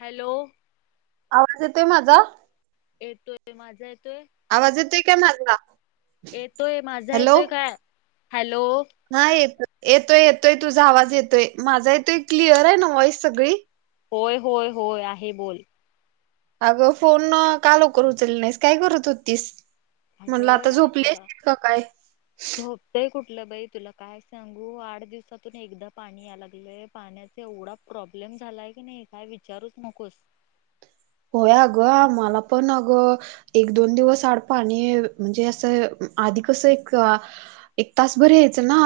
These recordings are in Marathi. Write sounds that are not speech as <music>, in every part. हॅलो आवाज येतोय माझा येतोय माझा येतोय. आवाज येतोय काय माझा. येतोय माझा हॅलो येतोय काय हॅलो. हा येतोय येतोय येतोय तुझा आवाज येतोय माझा येतोय क्लिअर आहे ना वॉइस सगळी. होय होय होय आहे बोल. अगं फोन का लवकर उचलली नाहीस काय करत होतीस म्हणलं आता अगं झोपली असल की काय झोपतोय कुठलं बाई तुला काय सांगू आठ दिवसातून एकदा पाणी याय लागलंय पाण्याचा एवढा प्रॉब्लेम झालाय की नाही काय विचारूच नकोस होय अगं आम्हाला पण अगं एक-दोन दिवस आडपा आणि म्हणजे असं आधी कसं एक. एक तास बरी यायचं ना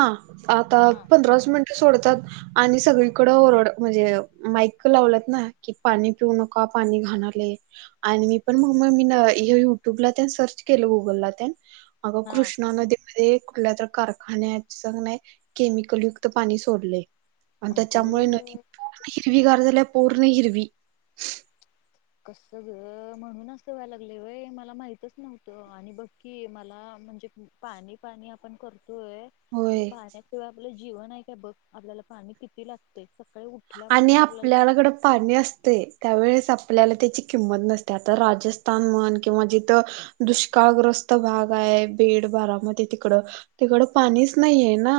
आता हा पंधराच मिनिटं सोडतात. आणि सगळीकड ओरड म्हणजे मायक लावलात ना की पाणी पिऊ नकाो आपण. पाणी घालणे. आणि मी पण मग मग मी हे युट्यूबला त्या सर्च केलं गुगलला त्या. अगं हा कृष्णा नदीमध्ये कुठल्या तर. कारखान्या नाही केमिकल युक्त पाणी सोडले आणि त्याच्यामुळे नदी. अगं पर्ण हिरवी घार झाल्या पौर्ण हिरवी. कस ग म्हणूनच व्हायला लागले वय मला माहितच नव्हतं आणि बघ. कि मला म्हणजे पाणी पाणी आपण करतोय. पण होय पाण्याशिवाय आपलं जीवन आहे काय बघ आपल्याला पाणी किती लागते सकाळीठ. आणि आपल्यालाकडं पाणी असते. त्यावेळेस आपल्याला त्याची किंमत नसते आता राजस्थान म्हण किंवा जिथं. दुष्काळग्रस्त भाग आहे बेड बारामध्ये तिकड. तिकडं पाणीच नाहीये ना.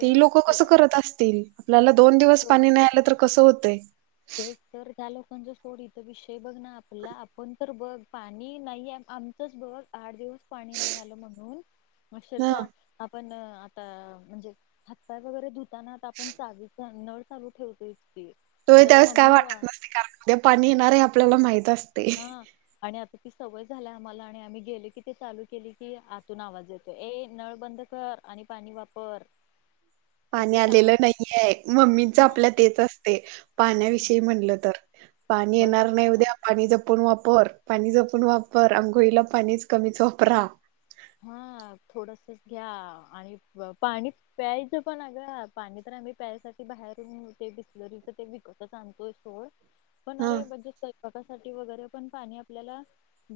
ते लोक तो कस करत असतील आपल्याला दोन दिवस तो पाणी नाही आलं तर कसं होतय. तर त्या लोकांचा सोडी तर विषय बघ ना आपल्याला आपण. तर बघ पाणी नाही आमचंच बघ आठ दिवस. पाणी नाही आलं म्हणून ह अक्षरशः आपण आता म्हणजे. हातपाय वगैरे धुताना आता आपण चाग नळ चालू ठेवतो इतकीे. तु्ही त्यावेळेस काय वाटत नसते कारण उद्या पाणी येणार हे आपल्याला माहत असतं. हा. आणि आता ती सवय झाल्या आम्हाला आणि आम्ही गेले की ते चालू केली की आतून आवाज येतो ए नळबंद कर. आणि पाणी वापर. ह. पाणी कसं आलेलं सांग नाहीये मम्मीच हा आपल्या तेच असते पाण्याविषयी म्हटलं तर. पाणी बघ येणार नाही उद्या. पाणी जपून वापर पाणी जपून वापर आंघोळीला पाणीच कमीच वापरा. हा थोडसच घ्या आणि पाणी. प्यायचं पण ग पाणी तर आम्ही प्यायसाठी बाहेरून ते बिसलरीच ते विकतच आणतोय सो. <inaudible> होणार रे मजस्. का वगैरे पण पाणी आपल्याला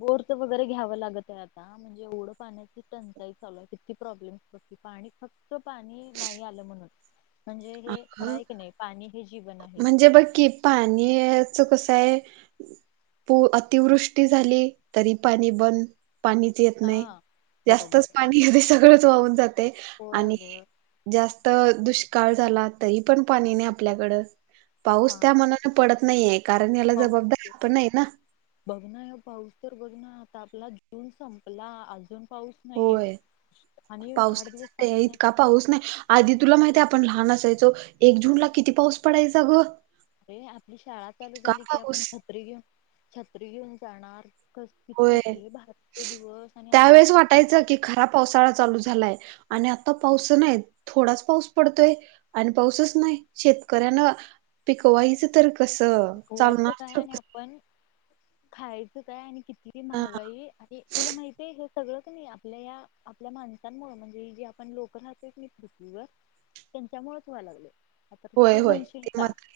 बोर्थ वगैरे घ्यावं लागत आहे आता म्हणजे ओढ. पाण्याची टंचाई चालू तिकी प्रॉब्लेम होती पाणी फक्त पाणी नाही आलं म्हणत. ह. म्हणजे हे खरा आहे की नाही पाणी हे. जीवन आहे म्हणजे बघ की पाण्याच कसं आहे. प अतिवृष्टी झाली तरी पाणी बंद पाणी. येत हा नाही जास्तच बरोबर पाणी सगळंच वाहून जाते होय आणि. अगं जास्त दुष्काळ झाला तरी पण पाणी नाही आपल्याकडं. पाऊस त्या मनान पडत नाहीे कारण याला जबाबदारी पाणी आप आपण आहे ना. बघ ना पाऊस तर बघ ना आता आपला जून संपला अजून पाऊस. नाही होय आणि आठ पावसाचा दिवस ते पाणी नाही. इतका पाऊस नाही आधी तुला माहिती आपण लहान असायचो एक जून ला किती पाऊस पडायचा ग. अरे आपली शाळा चालू इतका झाली की आपण पाऊस छत्री घेऊन छत्री घेऊन जाणार. कस होय कसली भारचे दिवस आणि त्यावेेळेस वाटायचं आताय. की खरा पावसाळा चालू झालाय आणि आता पावस नाही थोडाच पाऊस पडतोय. आणि पाऊसच नाही शेतकऱ्यांना पिकवायच तर. कसं पिकवायच चालणार काय तर आणि आपण. खायचं काय आणि किती कसं महागाई आणि तुला माहती आहे. सगळच नाही आपल्या या आपल्या माणसांमुळे म्हणजे जे आपण लोक राहतच नाही पृथ्वीवर त्यांच्यामुळेच व्हाय लागले आता होय तू होय म्हणशील ते का. मात्र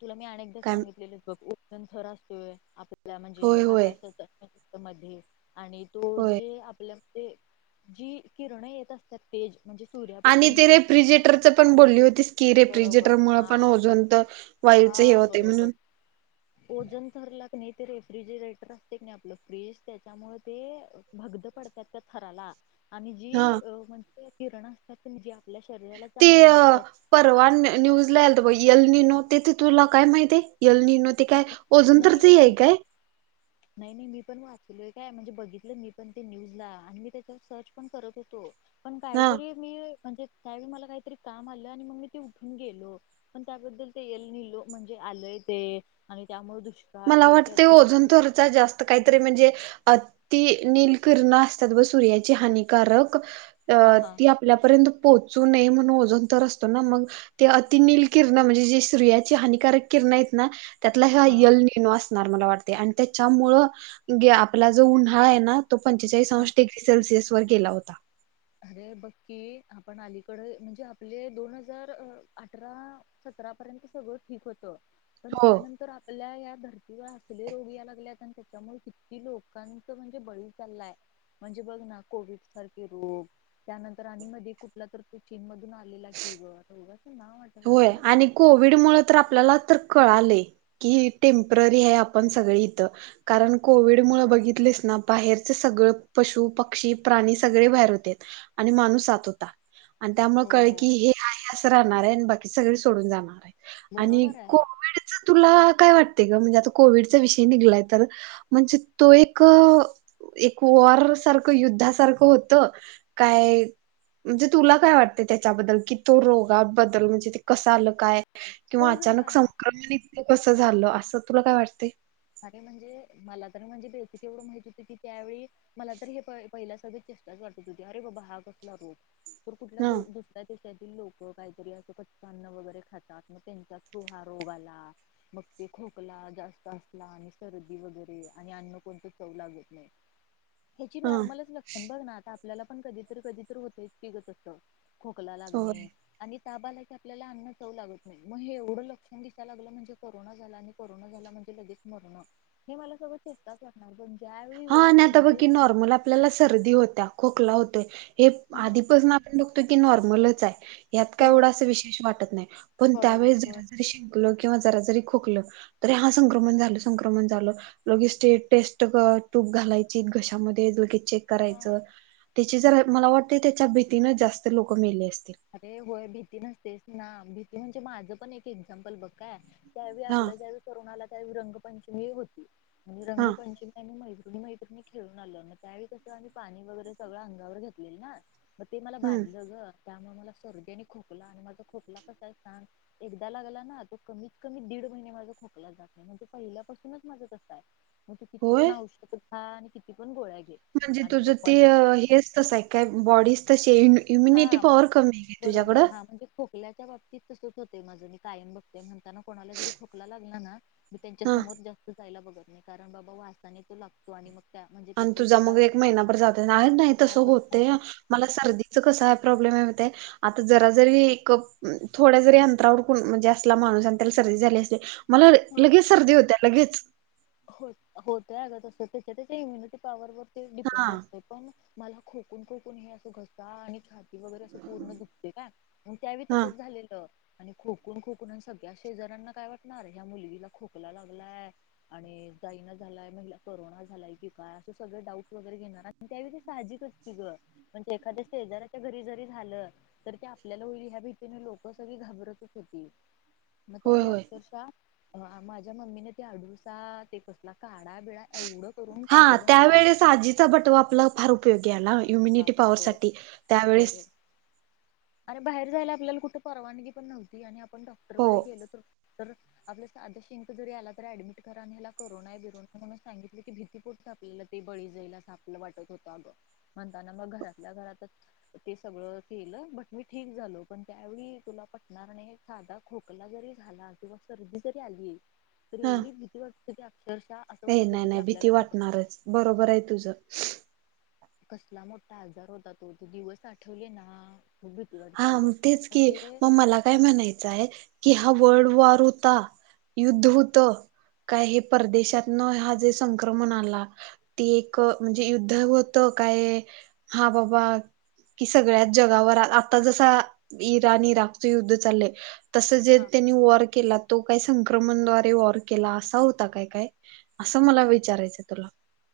तुला मी अनेकदा काय सांगितलेले बघ न र असतोय आपल्याला म्हणजे होय होय आकाशच मध्ये आणि तो होय जे आपल्या ते जी किरण येत असतात. तेज म्हणजे आणि ते सूर्यापासूनची रेफ्रिजरेटरच पण बोलली होतीस की रेफ्रिजरेटर बरोबर मुळ हा पण ओझोन तर हा वायूच हे होते बरोबर. म्हणून ओजन ठरला क नाही ते रेफ्रिजरेटर असते क नाही आपलं फ्रीज त्याच्यामुळे ते. भगद पडतात त्या थराला आणि जी हा म्हणजे किरण असतात ज ते अ परवान न्यूज लाल तर यलनी नो तेथे तुला काय माहिती आहे यलनी नो. ते काय अजून नाही तरच ग आहे मी काय. नाही नाही मी पण वाचलोय काय म्हणजे बघितलं मी पण न्यूजला आणि मी त्याच्यावर सर्च पण करत होतो. पण हा काहीतरी मी म्हणजे त्यावेळी मला काहीतरी काम आलं आणि मग मी ते उठून गेलो. पण त्याबद्दल ते येल नलो म्हणजे आलंय ते आणि त्यामुळे दुष् मला वाटतें ओजन तरच जास्त काहीतरी म्हणजे. अ ति निलकिरण असतात ब सूर्याची हानिकारक अ हा हा ती आपल्यापर्यंत पोहोचू नये म्हणून ओजन तर असतो ना मग. ते अतिनल किरण म्हणजे जे स््रियाची हानिकारक किरण आहेत ना. त्यातला ह हा यल ननो असणार मला वाटते आणि त्याच्यामुळे आपला जो उन्हाळा आहे ना. तो पंचेचाळीस हा अंश डग्री सेल्सिअस व गेला होता. अरे बक्की आपण अलीकडे म्हणजे आपले दोन हजार अठरा सतरापर्यंत सगळं ठीक होतं पण हो त्यानंतर. आपल्या या धर्तीवर असले रोग या लागलेत आणि त्याच्यामुळे कितकी लोकांच म्हणजे बळी चाललाय म्हणजे बघ ना कोविड सारखे रोग. त्यानंतर आणि मध्ये कुठला तर तो चीन मधून आलेला कि ग उघा असं ना वाटत होय आणि कोविड मुळ तर आपल्याला तर कळाले. कि टेम्पररी आहे आपण सगळे इथं. कारण कोविड मुळ बघितलेस ना बाहेरचे सगळं पशु पक्षी प्राणी सगळे बाहेर होते. आणि माणूस आत होता. आणि त्यामुळे कळळे होय की हे आहे असं राहणार आहे आणि बाकी सगळे सोडून जाणार आहे. आणि बरोबर आहे. कोविडच तुला काय वाटते ग म्हणजे आता कोविडचा विषय निघलाय तर. म्हणजे तो एक. एक वॉर सारखं युद्धासारखं होतं काय म्हणजे तुला काय वाटतं त्याच्याबद्दल की तो रोगाबद्दल म्हणजे कसं आलं काय किंवा बघ अचानक ना संक्रम कसं झालं असं तुला काय वाटतय. खरे म्हणजे मला तर म्हणजे बेसिक एवर माहिती होती की त्यावेळी मला तर हे पगचेा कर हो अरे बा हा कस क हा <unintelligible> देशातील लोक काहीतरी असं कच्न्न वगैरे खातात मग त्यांचा थ्रू हा रोग आला. मग ते खोकला जास्त असत. सदी वगैरे आणि अन्न कोणत चव लागत नाही याची हा नॉर्मलच लक्षण बघ ना आता आपल्याला पण कधीतरी कधीतरी होतयच की अस खोकला लागणे. होय आणि ताबाला की आपल्याला अन्न जाऊ लागत नाही मग हे एवढं लक्षण दिसायला लागलं म्हणजे कोरोना झाला आणि कोरोना झाला म्हणजे लगेच मरणं हे मला सगळं चिताच वाटणार पण ज्यावेळी हा वेळ आणि आता बघ म्हणजे की नॉर्मल आपल्याला सर्दी होत्या खोकला होतोय हे हा आधीपासून आपण बघतो की नॉर्मलच आहे. यात काय होय एवढं अस विशेष वाटत नाही पण बरोबर त्यावेळीस होय जरा जरी शिंकल किंवा जरा जरी खोकलं. तरी हा संक्रमण झालं संक्रमण झालं लगेच स्टे टेस्ट कर. तूप घालायची घशामध्ये लगेच चेक हा करायचं. त्याची जर मला वाटते त्याच्या भीतीन जास्त लोक मेले असतील. अरे होय भीती नसतेस ना भीती म्हणजे माझं पण एक एक्झाम्पल बघ काय त्यावेळी हा आपला ज्यावेळी करोना आला त्यावेळी रंगपंचमी होती म्हणजे हा रंगपंचमी. त्यांनी मैत्रिणी मैत्रिणी खेळूंन आलं नां त्यावेळीं तसं आम्हीं पाणी वगैरें सगळं अंगावर घेतलेलं नां मंग ते मला हम्म बाधलं गं त्यामुळें मला सर्दी खोकला आणि माझा खोकला कसां आहे सांन एकदां लागला नां तो कमीत कमी दीड महिने माझा खोकला जातं नाहीं म्हणजे पहिल्यापासूनचं माझं कसं आहे मंग तू किती होय पणं औषधी खा आणि किती पणं गोळ्या घे म्हणजे आणि तुझं मग ते मला हेंच तसं आहे कायं बॉडीस तशी हा इम्युनिटी पॉवर कमी आहे बरोबर तुझ्याकडं हां म्हणजे खोकल्याच्यान बाबतींत तसंच होते माझं मी कायंम बघते म्हणताना कोणाला जरी खोकला लागला नां मी त्यांच्या हा समोरं जास्तं जायला बघंत नाहीं कारणं बाबां वासाने तो लागतो आणि मंग त्यां म्हणजे ते आणि तुझा एखादा मंग एक महिनाभर जातं नाहीं तसं राहतच नाही होतें मंला सर्दीचा कसं आहे प्रॉब्लेम आहेतंय आता जरा जरी कप थोड्यां जरी अंतरावर म्हणजे असलां माणूंस आणि त्यांला सर्दी झाली असली तरी मला लगेचं सर्दी होत्यां लगेचं हो होतंय अगंतस असतं त्यांच्या त्यांच्या इम्युनिटी पॉवर ते हा डिपेंड असतें पणं मला खोकूंन खोकूंन हे असं घसा आणि वगैरें असं पूर्ण दुखते कां मंग त्यावेळीं हा तसंच झालेलं आणि खोकूंन खोकूंन आणि सगळ्यां शेजऱ्यांना कायं वाटणारं ह्या मुलगीलां खोकला लागलांय आणि जाईना झालायं महिला करोनां झालायं की कायं असं सगळें डाऊट वगैरें घेणारं त्यां वेळी ते साहजिक गं म्हणजे एखाद्या शेजाऱ्यांच्या घरी जरी झालं तर ते आपल्याला होईल ह्या भीतीने लोकं सगळीं घाबरतंच होती मंग होय त्यावेळीं होय अक्षरशः माझ्या मम्मीने ते अडूसा ते कसला कांढा बिळां एवढं करूंन हा पाजलं मला त्यावेेळेस आजीचा बटवा आपलां फार उपयोगी आहे नां इम्युनिटी पावर बापरे सांठी बरं त्यांवेळेस आणि बाहेर जायंला आपल्याला कुठे परवानगी पणं नव्हती आणि आपणं हो डॉक्टरांकडे गेलो तरं आपलं साधा शिक जरी आला तरी ऍडमिट करा आणि हयांला कोरोना बिरोना म्हणूंन सांगितलं की भीती कुठे आपल्याला ते बळी जाईला असं आपलं वाटतं होतं अगं म्हणतांना मंग घरातल्यां घरांतचं ते सगळं केलं बट मी ठीक झालो पणं त्यावेळीं तुला पटणार नाहीं सांधा खोकला जरी झालां किंवा सर्दी जरी आली आहे तरी एवढी भीती वाटते अक्षरशः असं हे वाटत नाहीं होते की नाहीं आपल्याला भीती वाटणांरचन बरोबर आहे तुझं कसलां मोठा आजार होता तो ते दिवस आठवले नां मगू भीती वाटते हां अगं तेचं की म्हणजे मंग मलां कायं म्हणायचं आहे कि हां वर्ल्ड वॉर होता की युद्ध होतं कायं हे परदेशांतन हां जे संक्रमण आला ती एक म्हणजे युद्ध होतं कायं हां बाबां की सगळ्यांच जागांवर आता जसां इराण इराकचे युद्ध चाललंय तसं जे हा त्यांनी वॉर केला तो कायं संक्रमणद्वारे वॉर केलां असां होता कायं कायं असं मला विचारायचं तुलां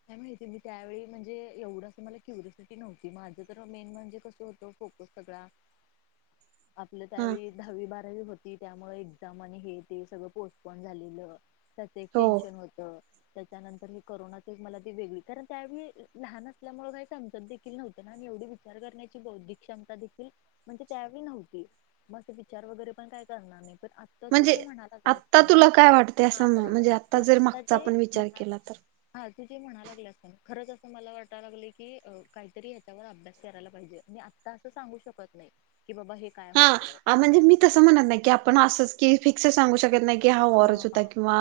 कायं माहिती आहे मी त्यावेळीं म्हणजे एवढं असं मला क्युरिओसिटी नव्हती माझं तरं मेन म्हणजे कसं होतं खोको सगळां ह <unintelligible> आपलं त्यावेळीं दहावी बारावी होती त्यामुळें एक्झांम आणि हे ते सगळं पोस्टपोन झालेलं त्याचं एक हो टेन्शंन होतं त्यांच्यानंतर हे करोनातं मला ती वेगळी कारणं त्यावेळीं लहान असल्यामुळें कांहीं समजतं देखील नव्हते नां आणि एवढी विचार करण्याची बौद्धिक क्षमता म्हणजे त्यावेळीं नव्हते मं विचार वगैरें पणं कायं करणारं नाहीं पणं तू म्हणजे जे म्हणा लागलें आत्ता असतं नाहीं तुला काय वाटते हां असं बरोबर म्हणजे आहे तू जर आता मागचा जे आपण विचार म्हणाला केला तर हां तू जे म्हणायंला लागला असतां नां खरंच असं मला वाटतयं लागलं की कांहीतरी ह्याच्यावर अभ्यांस करांयला पाहिजे आणि त्याचं सांगू शकतं नाहीं की बाबां हे काय होतं हां म्हणजे मी तसं म्हणतं नाहीं की आपणं असंच की फिक्स सांगू शकतं नाहीं कि हां हा वाराच होतां हा किंवा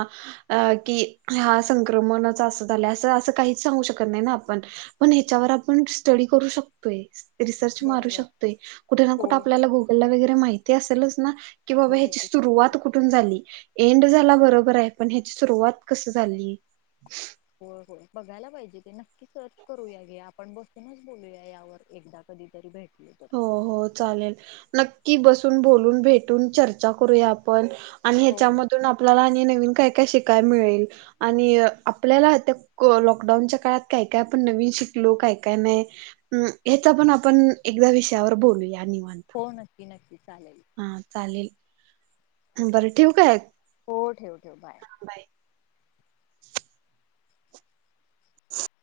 अ की हां संक्रमणच असं झालं असं असं काहींचं सांगू शकतं नाहीं नां आपणं पण ह्याच्यावर आपण स्टडी करू शकतोय रिसर्च मारू बरोबर शकतोय कुठे ना कुठे होय होय वर मा असेलच ना क बा शंभर ह्या टक्के शंभर सुरुवात टक्के कुठं झाली एंड झाला बरोबर आहे पण याची सुरुवात कसं हो हो बघायला पाहिजे ते नक्की सर्च करूया घे आपण बसूनच बोलूया यावर एकदा कधीतरी भेटली तर हो हो चालेल नक्की बसून बोलून भेटून चर्चा करूया आपण आणि हो हो ह्याच्यामधून आपल्याला आणि नवीन काय काय शिकाय मिळेल आणि आपल्याला लॉकडाऊनच्या काळात काय काय आपण नवीन शिकलो काय काय नाही ह्याचा पण आपण एकदा विषयावर बोलूया नि म्हण हो नक्की नक्की चालेल हा हो चालेल बरं ठेवक आहे हो ठेव ठेव बाय ह